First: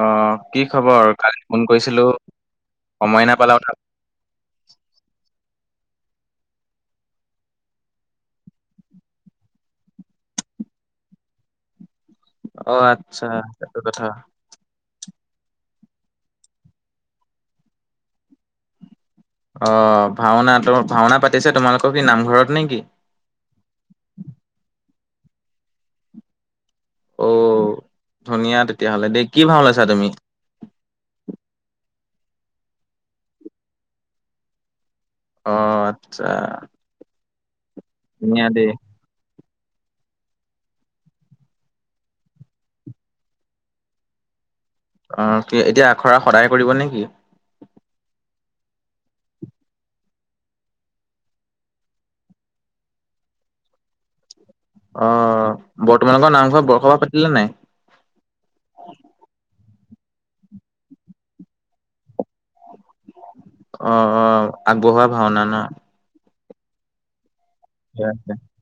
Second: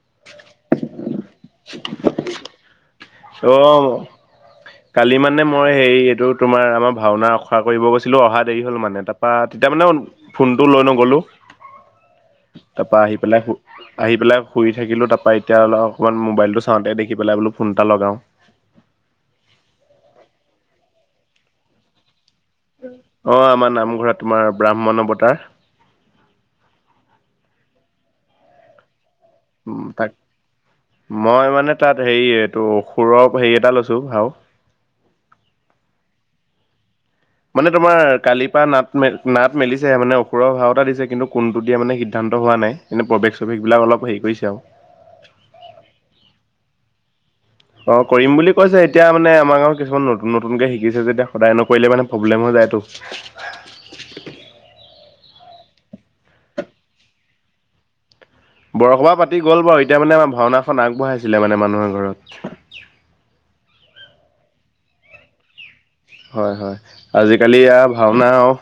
আহ কি খবৰ কালি ফোন কৰিছিলো। সময় নাপালাও তুমি অ', [unintelligible] কালি মানে মই হেৰি এইটো তোমাৰ আমাৰ ভাওনা ৰসা কৰিব গৈছিলোঁ অহা দেৰি হ'ল মানে তাৰপৰা তেতিয়া মানে ফোনটো লৈ নগ'লো [inaudible] অ তাৰপা আহি আচ্ছা পেলাই সেইটো কথা আহি পেলাই শুই থাকিলো ত [unintelligible] ত এতিয়া অ অকমান মোবাইল টো চাওঁতে দেখি পেলাই বোলো ফোন এটা লগাও [unintelligible] অ ভাওনা ত ভাওনা পাতিছে তোমালোকৰ কি নামঘৰত নে কি অ আমাৰ নামঘৰত তোমাৰ ব্ৰাহ্মণ অৱতাৰ। অ ধুনীয়া তেতিয়াহ'লে দেই। কি ভাও উ লৈছা তুমি তাক মই মানে তাত হেৰি এইটো সুৰৰ হেৰি এটা লৈছো ভাও অ আচ্ছা মানে, তোমাৰ ধুনীয়া কালি পৰা দেই নাট, নাট মেলিছে। মানে, ওপৰৰ ভাও এটা দিছে। কিন্তু, কোনটো দিয়া মানে, সিদ্ধান্ত হোৱা নাই। এনে, প্ৰৱেশ, চৱেশবিলাক অলপ হেৰি কৰিছে আৰু। অ কি এতিয়া আখৰা সদায় [unintelligible] অ'! কৰিম বুলি কৈছে। এতিয়া মানে, আমাৰ গাঁৱত কিছুমান নতুন, নতুনকে শিকিছে। যেতিয়া, সদায় নকৰিলে মানে প্ৰব্লেম হৈ যায়। সেইটো। অ'! বৰ্তমানৰ নামঘৰত বৰসবাহ পাতিলে নাই? বৰসবাহ পাতি গ'ল বাৰু। এতিয়া মানে, আমাৰ ভাওনাখন আগবঢ়াইছিলে মানে, মানুহৰ ঘৰত। অ'! অ'! আগবঢ়োৱা ভাওনা ন'। হয়, হয়। আজি আজিকালি ঠিকে ভাওনা আছে আৰু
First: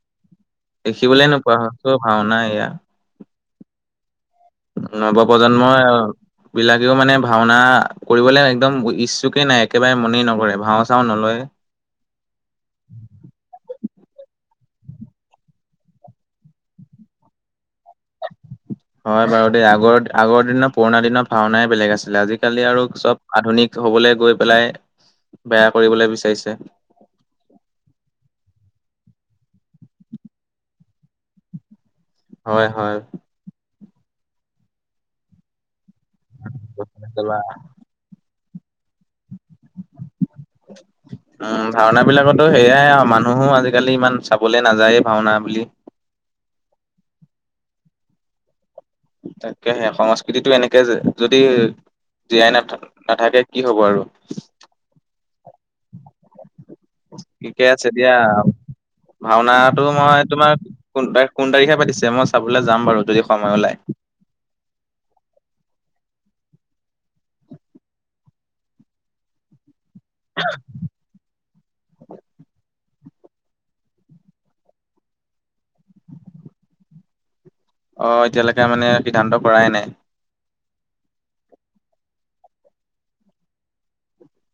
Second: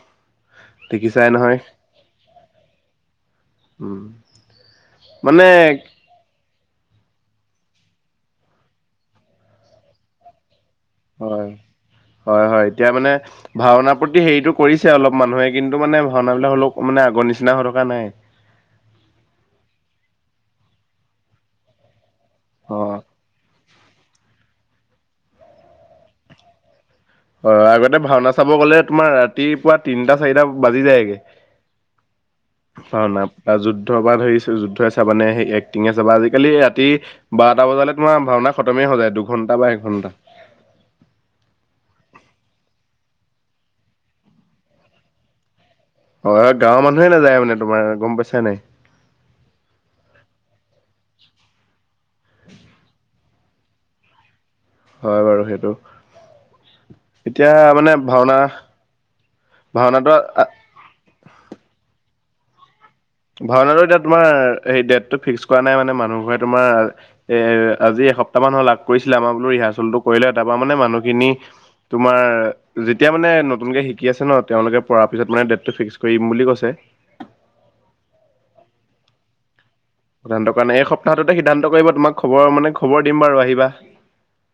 দেখিবলে দেখিছাই নোপোৱা নহয়। হৈছো ভাওনা উম! নৱ মানে প্ৰজন্মই বিলাকেও মানে, ভাওনা কৰিবলৈ একদম ইচ্ছুকে নাই। একেবাৰে মনেই নকৰে। ভাও চাও নলয়। হয়, হয়, হয়। এতিয়া মানে, ভাওনা প্ৰতি হেৰিটো কৰিছে অলপ মানুহে। কিন্তু মানে, ভাওনা বিলাক হ'লেও মানে, আগৰ নিচিনা হ' হয় বাৰু দেই। আগৰ, আগৰ দিনৰ, পুৰণা দিনৰ ভাওনাই বেলেগ আছে। আজিকালি অ আৰু চব আধুনিক। হবলৈ গৈ পেলাই, বেয়া কৰিবলৈ বিচাৰিছে। অ'! আগতে ভাওনা চাব গ'লে, তোমাৰ ৰাতিপুৱা তিনটা, চাৰিটা বাজি যায়গে। হয় হয়। ভাওনা যুদ্ধৰ পৰা ধৰিছোঁ। যুদ্ধ চাবানে সেই এক [unintelligible] চাবা। আজিকালি ৰাতি, বাৰটা বজালে তোমাৰ ভাওনা খতমেই হৈ যায়, দুঘণ্টা বা একঘণ্টা। এইবিলাকতো সেয়াই আৰু মানুহো আজিকালি ইমান চাবলৈ নাযায় ভাওনা বুলি। অ'! গাঁৱৰ মানুহে নাযায় মানে, তোমাৰ গম পাইছা নাই। তাকেহে, সংস্কৃতিটো এনেকে যদি জীয়াই নাথ, নাথাকে কি হ'ব আৰু। হয় বাৰু সেইটো। এতিয়া ঠিকেই আছোঁ মানে দিয়া। ভাওনা ভাওনাাটো ভাওনাটো মই, তোমাৰ কোন তাৰিখ, কোন তাৰিখে পাতিছে মই চাবলৈ যাম বাৰু। যদি সময় ওলাই ভাওনাটো এতিয়া তোমাৰ, এই ডেটো ফিক্স হোৱা নাই মানে। মানুহ বোৰে তোমাৰ এ, আজি এসপ্তাহ মান হ'ল [unintelligible] কৰিছিলে। আমাৰ বোলো ৰিহাৰ্চেলটো কৰিলে তাৰপা মানে, মানুহখিনি তোমাৰ যেতিয়া মানে, নতুনকে শিকি আছে ন'! তেওঁলোকে পৰা পিছত মানে, ডেটটো ফিক্স কৰিম বুলি কৈছে। [inaudible] অ'! এতিয়ালৈকে মানে সিদ্ধান্ত কৰাই নাই। এসপ্তাহতে সিদ্ধান্ত কৰিব, তোমাক খবৰ মানে, খবৰ দিম বাৰু আহিবা।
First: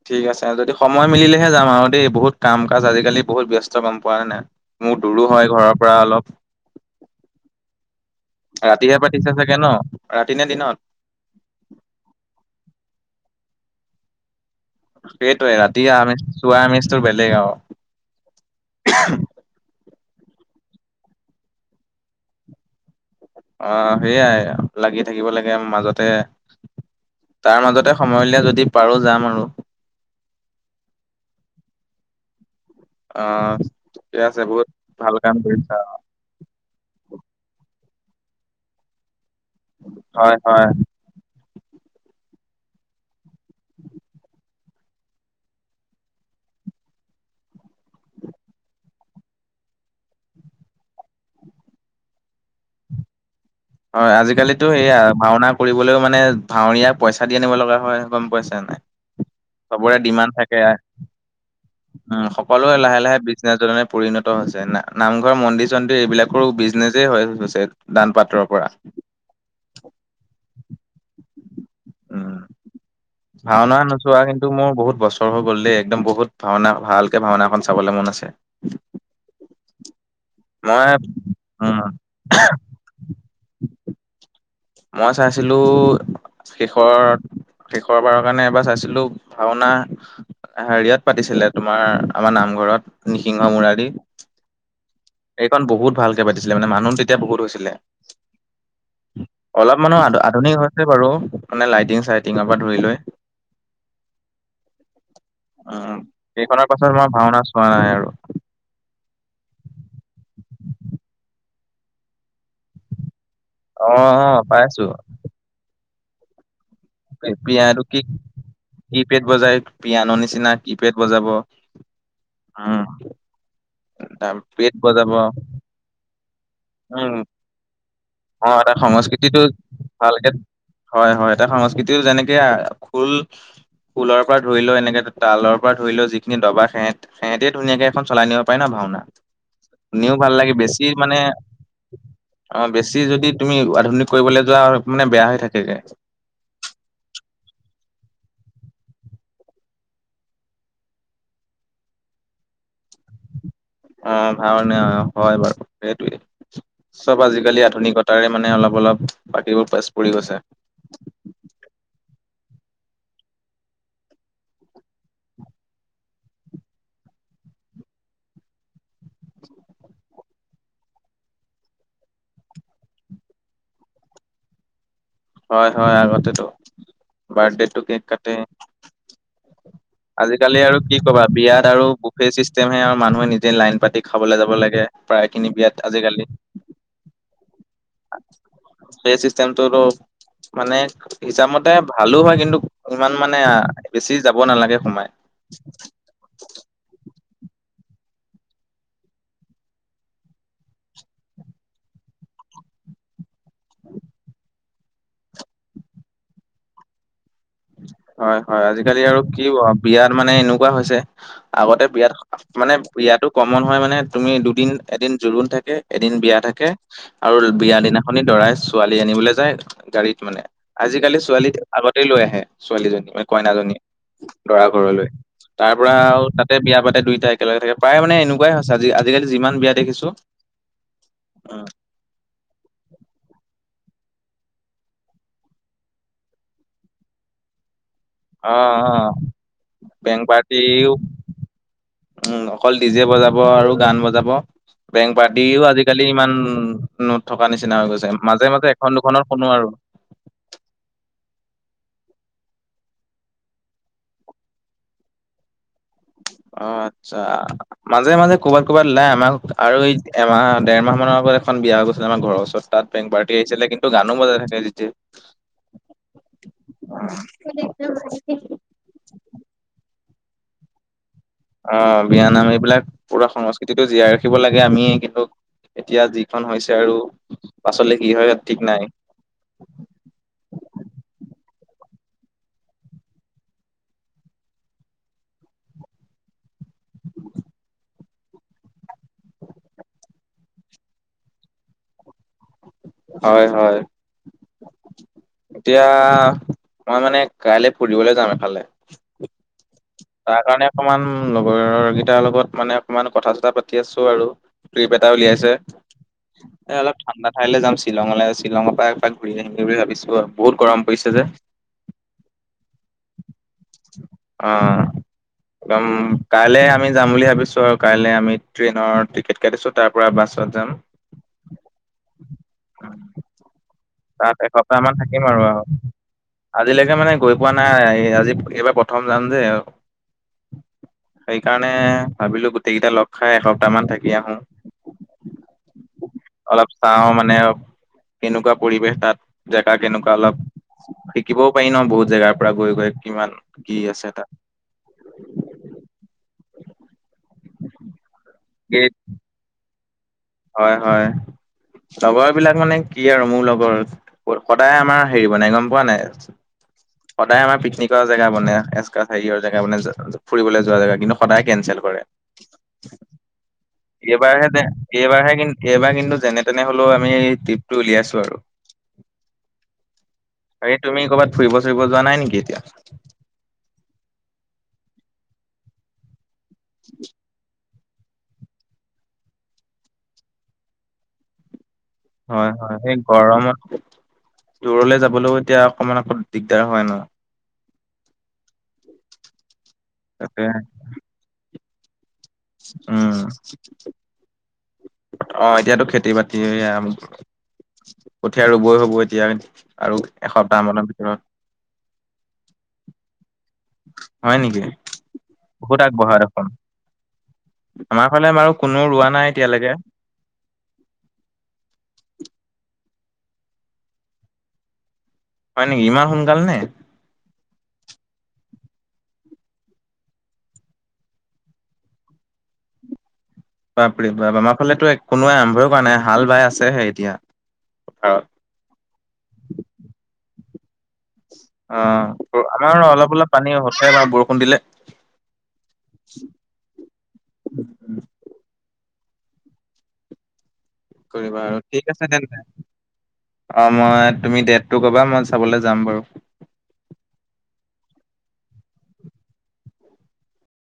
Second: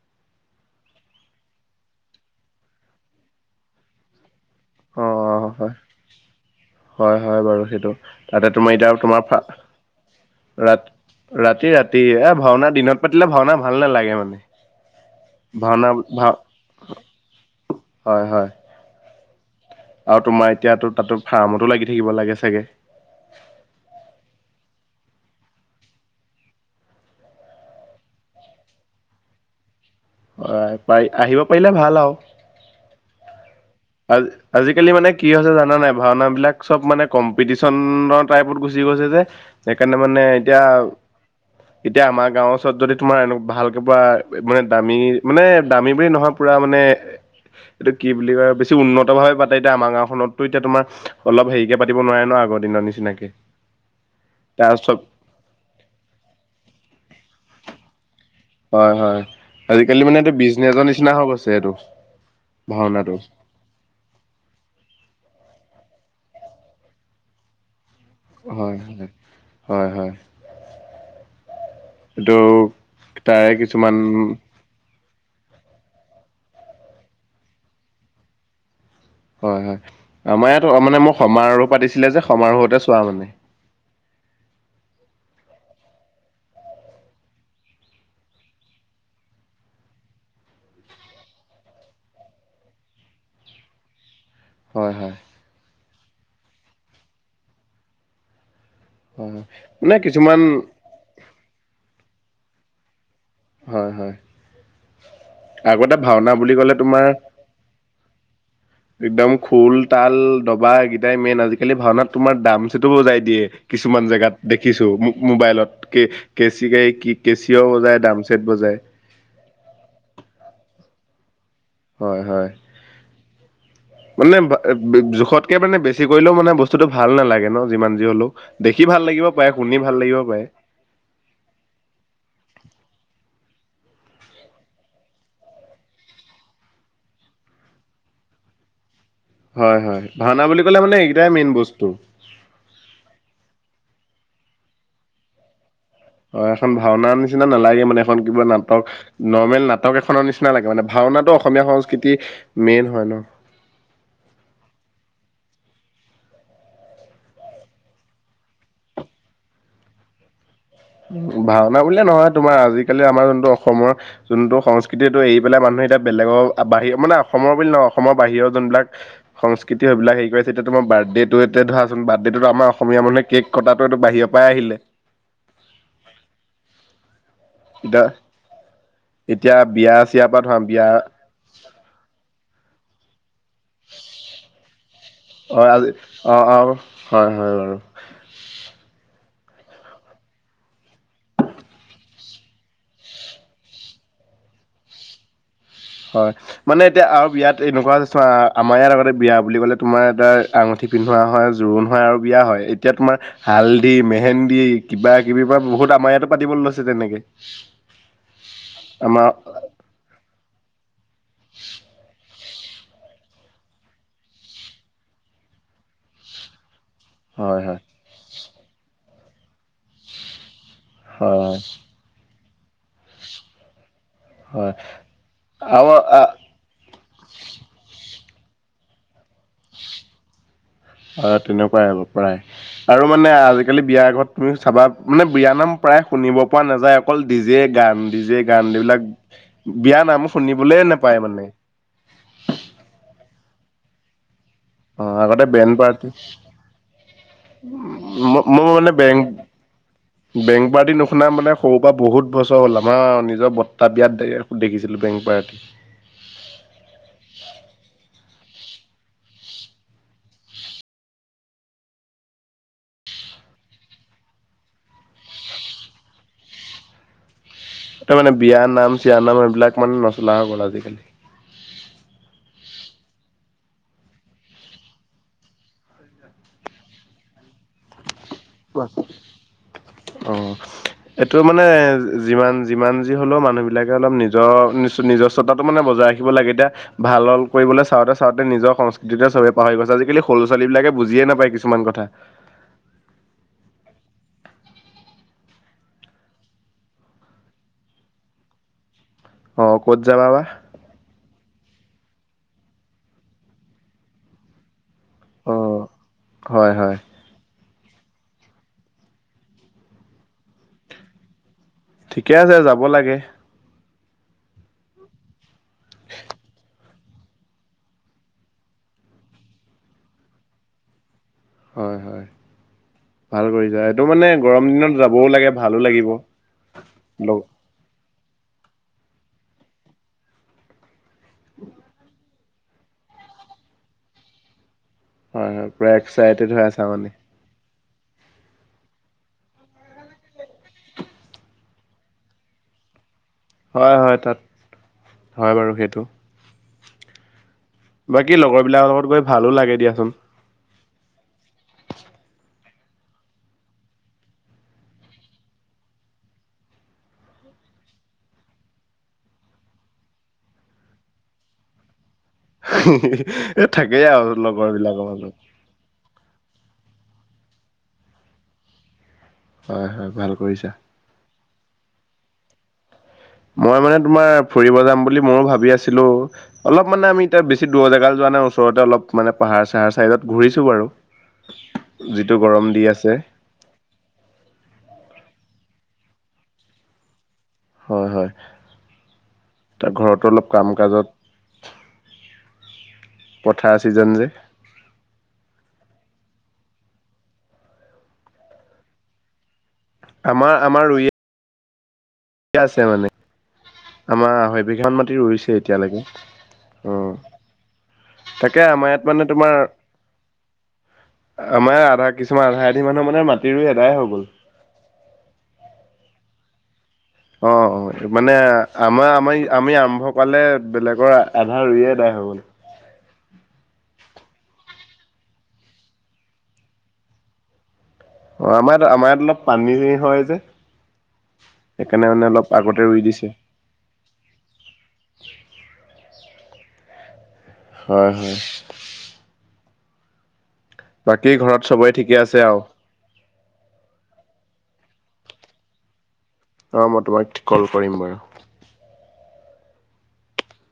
ঠিক আছে। যদি সময় মিলিলেহে যাম আৰু দেই। বহুত কাম কাজ আজিকালি, বহুত ব্যস্ত গম পোৱা নাই। মোৰ অ দূৰো হয় ঘৰৰ পৰা অলপ। হয়, হয়, বাৰু সেইটো। তাতে, তোমাৰ ৰাতিহে এতিয়া পাতিছে তোমাৰ চাগে ন ৰাতি নে দিনত ৰাতি, ৰাতি, ৰাতি, এ, ভাওনা দিনত পাতিলে ভাওনা ভাল নালাগে মানে। সেইটোৱে, ৰাতি ভাওনা আমি ভাও চোৱা আমেজটো বেলেগ হয় হয় আৰু। আৰু তোমাৰ এতিয়াতো তাতো ফাৰ্মতো লাগি থাকিব লাগে চাগে। অ সেইয়াই লাগি থাকিব লাগে। মাজতে তাৰ মাজতে, সময় উলিয়াই যদি পাৰোঁ যাম আৰু। হয়। পাৰ আহিব পাৰিলে ভাল আৰু। অ'! আ ঠিকে আছে বহুত আজিকালি মানে, ভাল কি কাম হৈছে কৰিছা জানা নাই! ভাওনা বিলাক চব মানে কম্পিটিচন টাইপত গুচি গৈছে যে। সেইকাৰণে মানে, হয় এতিয়া হয় এতিয়া আমাৰ গাঁৱৰ ওচৰত যদি তোমাৰ, এনে ভালকে পোৱা মানে, দামী মানে, দামী বুলি নহয়। পুৰা মানে, এইটো কি বুলি কয়? বেছি উন্নত ভাৱে পাতে এতিয়া আমাৰ গাঁওখনতটো এতিয়া তোমাৰ অলপ হেৰিকে পাতি নোৱাৰে ন আগৰ দিনৰ নিচিনাকে। হয় আজিকালিতো তাৰ সেইয়া চব ভাওনা কৰিবলৈও মানে ভাওৰীয়াক পইচা দি আনিব লগা হয়। পাইছা নাই। হয় হয় চবৰে আজিকালি মানে ডিমাণ্ড এইটো থাকে বিজনেজৰ নিচিনা হৈ গৈছে এইটো। উম সকলোৱে লাহে ভাওনাটো লাহে বিচনেচলৈ পৰিণত হৈছে ন নামঘৰ মন্দিৰ। চন্দিৰ এইবিলাকৰো বিজনেচে হৈ আছে দানপাত্ৰ। হয় হয় হয় এইটো উম তাৰে ভাওনা কিছুমান নোচোৱা কিন্তু মোৰ বহুত বছৰ হৈ গ'ল দেই একদম বহুত ভাওনা ভালকে ভাওনা এখন চাবলৈ মন আছে হয় হয় আমাৰ ইয়াত মই মানে মোক সমাৰোহ উম পাতিছিলে যে সমাৰোহতে চোৱা মানে মই চাইছিলো শেষৰত শেষৰবাৰৰ কাৰণে এবাৰ চাইছিলো ভাওনা অ হেৰিয়ত পাতিছিলে তোমাৰ আমাৰ নামঘৰত নিসিংহ মুৰাৰদী হয় হয় এইখন বহুত ভালকে পাতিছিলে মানে মানুহ তেতিয়া বহুত হৈছিলে হয় হয় অলপ মানে মানুহ আ কিছুমান আধুনিক হৈছে বাৰু মানে লাইটিং চাইটিঙৰ পৰা ধৰি লৈ হয় হয় আগতে উম। ভাওনা বুলি সেইখনৰ কলে পাছত তোমাৰ মই ভাওনা চোৱা নাই আৰু একদম খোল তাল ডবা এইকেইটাই মেইন আজিকালি আজিকালি ভাওনাত তোমাৰ ডাম চেটো বজাই দিয়ে অ কিছুমান অ জেগাত দেখিছো পাইছো মো মোবাইলত কে কেচি গাই কি কেচিও পিয়াটো বজাই ডাম চেট কি পেড বজাই পিয়া ন নিচিনা কি পেড বজাব হয় হয় উম তাৰ মানে পেট বজাব জো জোখতকে মানে বেছি কৰিলেও মানে বস্তুতটো ভাল উম নালাগে ন যিমান যি হলো অ এটা সংস্কৃতিটো লাগিব ভালকে পাৰে হয় হয় এটা সংস্কৃতিও যেনেকে ফুল অচ। ফুলৰ পৰা ধৰি লৈ এনেকে তালৰ পৰা ধৰি লও যিখিনি ডবা সেহঁত সেহঁতে ধুনীয়াকে এখন চলাই নিব পাৰে ন ভাওনা। হয় হয় শুনিও ভাল ভাওনা লাগে বুলি ক'লে বেছি মানে এইকেইটাই মেইন বস্তু। অ। বেছি যদি তুমি আধুনিক কৰিবলে যোৱা মানে বেয়া হৈ থাকেগে। খন কিবা নাটক নৰ্মেল নাটক এখনৰ নিচিনা লাগে মানে ভাওনাটো অসমীয়া সংস্কৃতিৰ মেইন হয়। হেল্ল। অ ভাওনা হয় বাৰু সেইটোৱে। চব আজিকালি আধুনিকতাৰে মানে অলপ অলপ বাকীবোৰ পিচ পৰি গৈছে। ভাওনা বুলিয়ে নহয় তোমাৰ আজিকালি আমাৰ যোনটো অসমৰ যোনটো সংস্কৃতিটো এৰি পেলাই মানুহ। এতিয়া বেলেগৰ বাহিৰ মানে অসমৰ বুলি নহয় অসমৰ বাহিৰৰ যোনবিলাক সংস্কৃতি সেইবিলাক হেৰি কৰিছে এতিয়া অসমৰ। বাৰ্থডেটো এতিয়া ধৰাচোন বাৰ্থডে টো আমাৰ অসমীয়া মানুহে কেক কটাটো এইটো বাহিৰৰ পৰাই আহিলে। হয় হয় আগতেতো বাৰ্থডেটো কেক এতিয়া কাটে। এতিয়া বিয়া চিয়াৰ পৰা ধৰা আজিকালি আৰু বিয়া কি কবা বিয়াত আৰু কুফে চিষ্টেম হে আৰু মানুহে নিজে। নিজে লাইন পাতি খাবলৈ যাব লাগে প্ৰায় খিনি অ বিয়াত আজি আজিকালি। অ অ হয় হয় বাৰু। এই চিষ্টমটো টো। মানে হিচাপমতে ভালো হয় কিন্তু ইমান মানে বেছি যাব নালাগে সোমাই। [unintelligible] হয় মানে এতিয়া আৰু বিয়াত এনেকুৱা চোৱা আমাৰ ইয়াত আগতে বিয়া বুলি কলে তোমাৰ এটা আঙুঠি। পিন্ধোৱা হয় জোৰোণ হয় আৰু বিয়া হয় এতিয়া তোমাৰ হালধি মেহেন্দি কিবা কিবি পৰা বহুত। আমাৰ ইয়াতো পাতিব লৈছে তেনেকে। হয় হয় আজিকালি আৰু আমাৰ কি আও বিয়াত মানে এনেকুৱা হৈছে আগতে বিয়াত। মানে বিয়াটো কমন হয় মানে তুমি দুদিন এদিন জুৰোণ থাকে এদিন বিয়া থাকে। আৰু হয় বিয়া হয় দিনাখনি দৰাই ছোৱালী আনিবলৈ যায় গাড়ীত মানে। আজিকালি ছোৱালী হয় আগতেই লৈ আহে ছোৱালীজনী মানে কইনাজনী। লৰা হয় হয় ঘৰলৈ তাৰ পৰা আৰু তাতে বিয়া পাতে দুই। একেলগে থাক প্ৰায় মানে এনেকুৱাই হৈছে আজিকালি। যিমান বিয়া দেখিছো অ তেনেকুৱাই আৰু প্ৰায় আৰু মানে আজিকালি। বিয়াৰ ঘৰত তুমি চাবা মানে বিয়ানাম প্ৰায় শুনিব পৰা নাযায় অকল ডিজে গান। ডিজে অ গান এইবিলাক বিয়া বেংক নাম শুনিবলে পাৰ্টিও নেপায় মানে। উম অকল ডিজে বজাব আৰু গান বজাব। অ বেংক আগতে বাদিও বেণ্ড আজিকালি পাৰ্টি ইমান নট থকা নিচিনা হৈ গৈছে। মাজে মাজে মই এখন মানে দুখনৰ বেং শুনো আৰু। বেংক বাদি নুশুনা মানে সৰু পৰা বহুত বছৰ ওলাম। আমাৰ নিজৰ বৰ্তা বিয়াত দে দেখিছিলো বেংক পাৰ্টি। অ আচ্ছা মাজে মাজে কৰ'বাত কৰবাত ওলাই আমাক আৰু এই এমাহ দেৰ মাহ মানৰ। টো এখন বিয়া হৈ গৈছিলে। আমাৰ ঘৰৰ ওচৰত তাত বেং পাৰ্টি আহিছিলে কিন্তু গানো বজাই থাকে যেতিয়াই। উম। ত মানে বিয়া নাম চিয়া নাম সেইবিলাক মানে নচলা হৈ গ'ল আজিকালি। অ বিয়ানাম এইবিলাক পুৰা সংস্কৃতিটো জীয়াই ৰাখিব লাগে। আমি কিন্তু এতিয়া যিখন হৈছে আৰু পাছলে কি হয়। ঠিক নাই কোৱা? অ এইটো ৰোমত মানে যিমান যিমান যি হলেও মানুহ বিলাকে অলপ নিজৰ নি নিজস্বতাটো মানে বজাই ৰাখিব লাগে। এতিয়া ভাল হল কৈবলে চাওঁচাওঁতে নিজৰ সংস্কৃতিতে চবে পাহৰি গৈছে। আজিকালি সৰু ছোৱালী বিলাকে বুজিয়ে নাপায়। কিছুমান কথা। হয় হয়। এতিয়া মই মানে কাইলে ফুৰিবলৈ যাম এফালে। অ', ক'ত যাবা তাৰ বা কাৰণে অকণমান লগৰৰ কেইটাৰ লগত মানে অকমান কথা চথা পাতি আছো আৰু। ট্ৰিপ এটা উলিয়াইছে। অ', হয় এ হয় অলপ ঠাণ্ডা ঠাইলে যাম। শ্বিলঙলে শ্বিলঙ পা এপাক ঘূৰি আহিমগে বুলি ভাবিছো আৰু বহুত গৰম পৰিছে যে। ঠিকে আছে যাব লাগে। অ একদম কাইলে আমি যাম বুলি ভাবিছো আৰু কাইলৈ আমি ট্ৰেইনৰ টিকেট কাটিছো তাৰ পৰা বাছত যাম। [inaudible] হয় হয়। ভাল কৰিছা। এইটো মানে তাত গৰম এসপ্তাহ মান দিনত থাকিম যাবও আৰু লাগে আৰু ভালো লাগিব। আজিলৈকে মানে গৈ লগ পোৱা নাই। আজি এইবাৰ প্ৰথম যাম যে। সেইকাৰণে ভাবিলো গোটেই কেইটা লগ খাই এসপ্তাহ মান থাকি আহো। হয় হয় পুৰা এক্সাইটেড হৈ অলপ আছা চাও মানে। কেনেকুৱা পৰিৱেশ তাত জেগা কেনেকুৱা অলপ। শিকিবও পাৰি ন বহুত জেগাৰ পৰা গৈ গৈ কিমান কি হয় আছে হয় তাত। হয় বাৰু সেইটো। বাকী লগৰ বিলাকৰ লগত গৈ ভালো লাগে দিয়াচোন। হয় হয়। লগৰ বিলাক মানে কি আৰু মোৰ লগৰ সদায় আমাৰ হেৰি বনাই গম পোৱা নাই। সদায় আমাৰ পিকনিকৰ জেগা বনে এচকাচ সেইয়ৰ জেগা বনে যে যে ফুৰিবলে যোৱা জেগা কিন্তু সদায় কেঞ্চেল কৰে। থাকেই আও এইবাৰহে যে লগৰ বিলাক। এইবাৰহে কিন্ এইবাৰ কিন্তু যেনে তেনে হলেও আমি ট্ৰিপটো উলিয়াইছো আৰু। হয় হয় ভাল কৰিছা। বাকী তুমি ক'ৰবাত ফুৰিব চুৰিব যোৱা নাই নেকি এতিয়া? মই মানে তোমাৰ ফুৰিব যাম বুলি মও ভাবি আছিলো। অলপ মানে আমি এতিয়া বেছি দূৰ জেগালে যোৱা মানে ওচৰতে অলপ মানে পাহাৰ চাহাৰ চাইডত ঘূৰিছো বাৰু। যিটো হয় গৰম হয় দি এই আছে গৰমত দূৰলে যাবলৈও এতিয়া অকমান আকৌ দিগদাৰ হয় ন। হয় হয় তাৰ ঘৰতো তাকে অলপ কাম কাজত উম পথাৰ ছিজন যে অ এতিয়াতো খেতি বাতি আম কঠীয়া ৰুবই হ'ব এতিয়া। আৰু এসপ্তাহ মানৰ ভিতৰত। কিয়া আছে মানে? হয় আমাৰ নেকি? আঢ়ৈবিঘা মাটি ৰুইছে বহুত এতিয়ালৈকে আগবঢ়া দেখোন উম আমাৰ ফালে বাৰু কোনো ৰোৱা নাই তোমাৰ এতিয়ালেকে আমাৰ আধা কিছুমান আধা আধি মানুহ মানে মাটি ৰুই এদায় হৈ গ'ল হয় নেকি ইমান সোনকাল নে অ অ মানে আমাৰ আমাৰ আমি আৰম্ভ কৰালে বেলেগৰ আধা ৰুইয়ে এদাই [inaudible] [inaudible] বাপৰি বা আমাৰ ফালেতো কোনোৱে আৰম্ভয় কৰা নাই হাল বাই আছেহে এতিয়া পথাৰত। অ আমাৰ আমাৰ ইয়াত অলপ পানী হয় যে অ সেইকাৰণে মানে অলপ আগতে আমাৰ ৰুই অলপ দিছে। অলপ পানী হৈছে বা বৰষুণ দিলে [inaudible] হয় হয় বাকী কৰিব আৰু ঘৰত ঠিক চবৰে আছে ঠিকে তেন্তে আৰু? অ মই তুমি ডেটটো ক'বা মই চাবলে যাম বাৰু অ মই তোমাক কল কৰিম বাৰু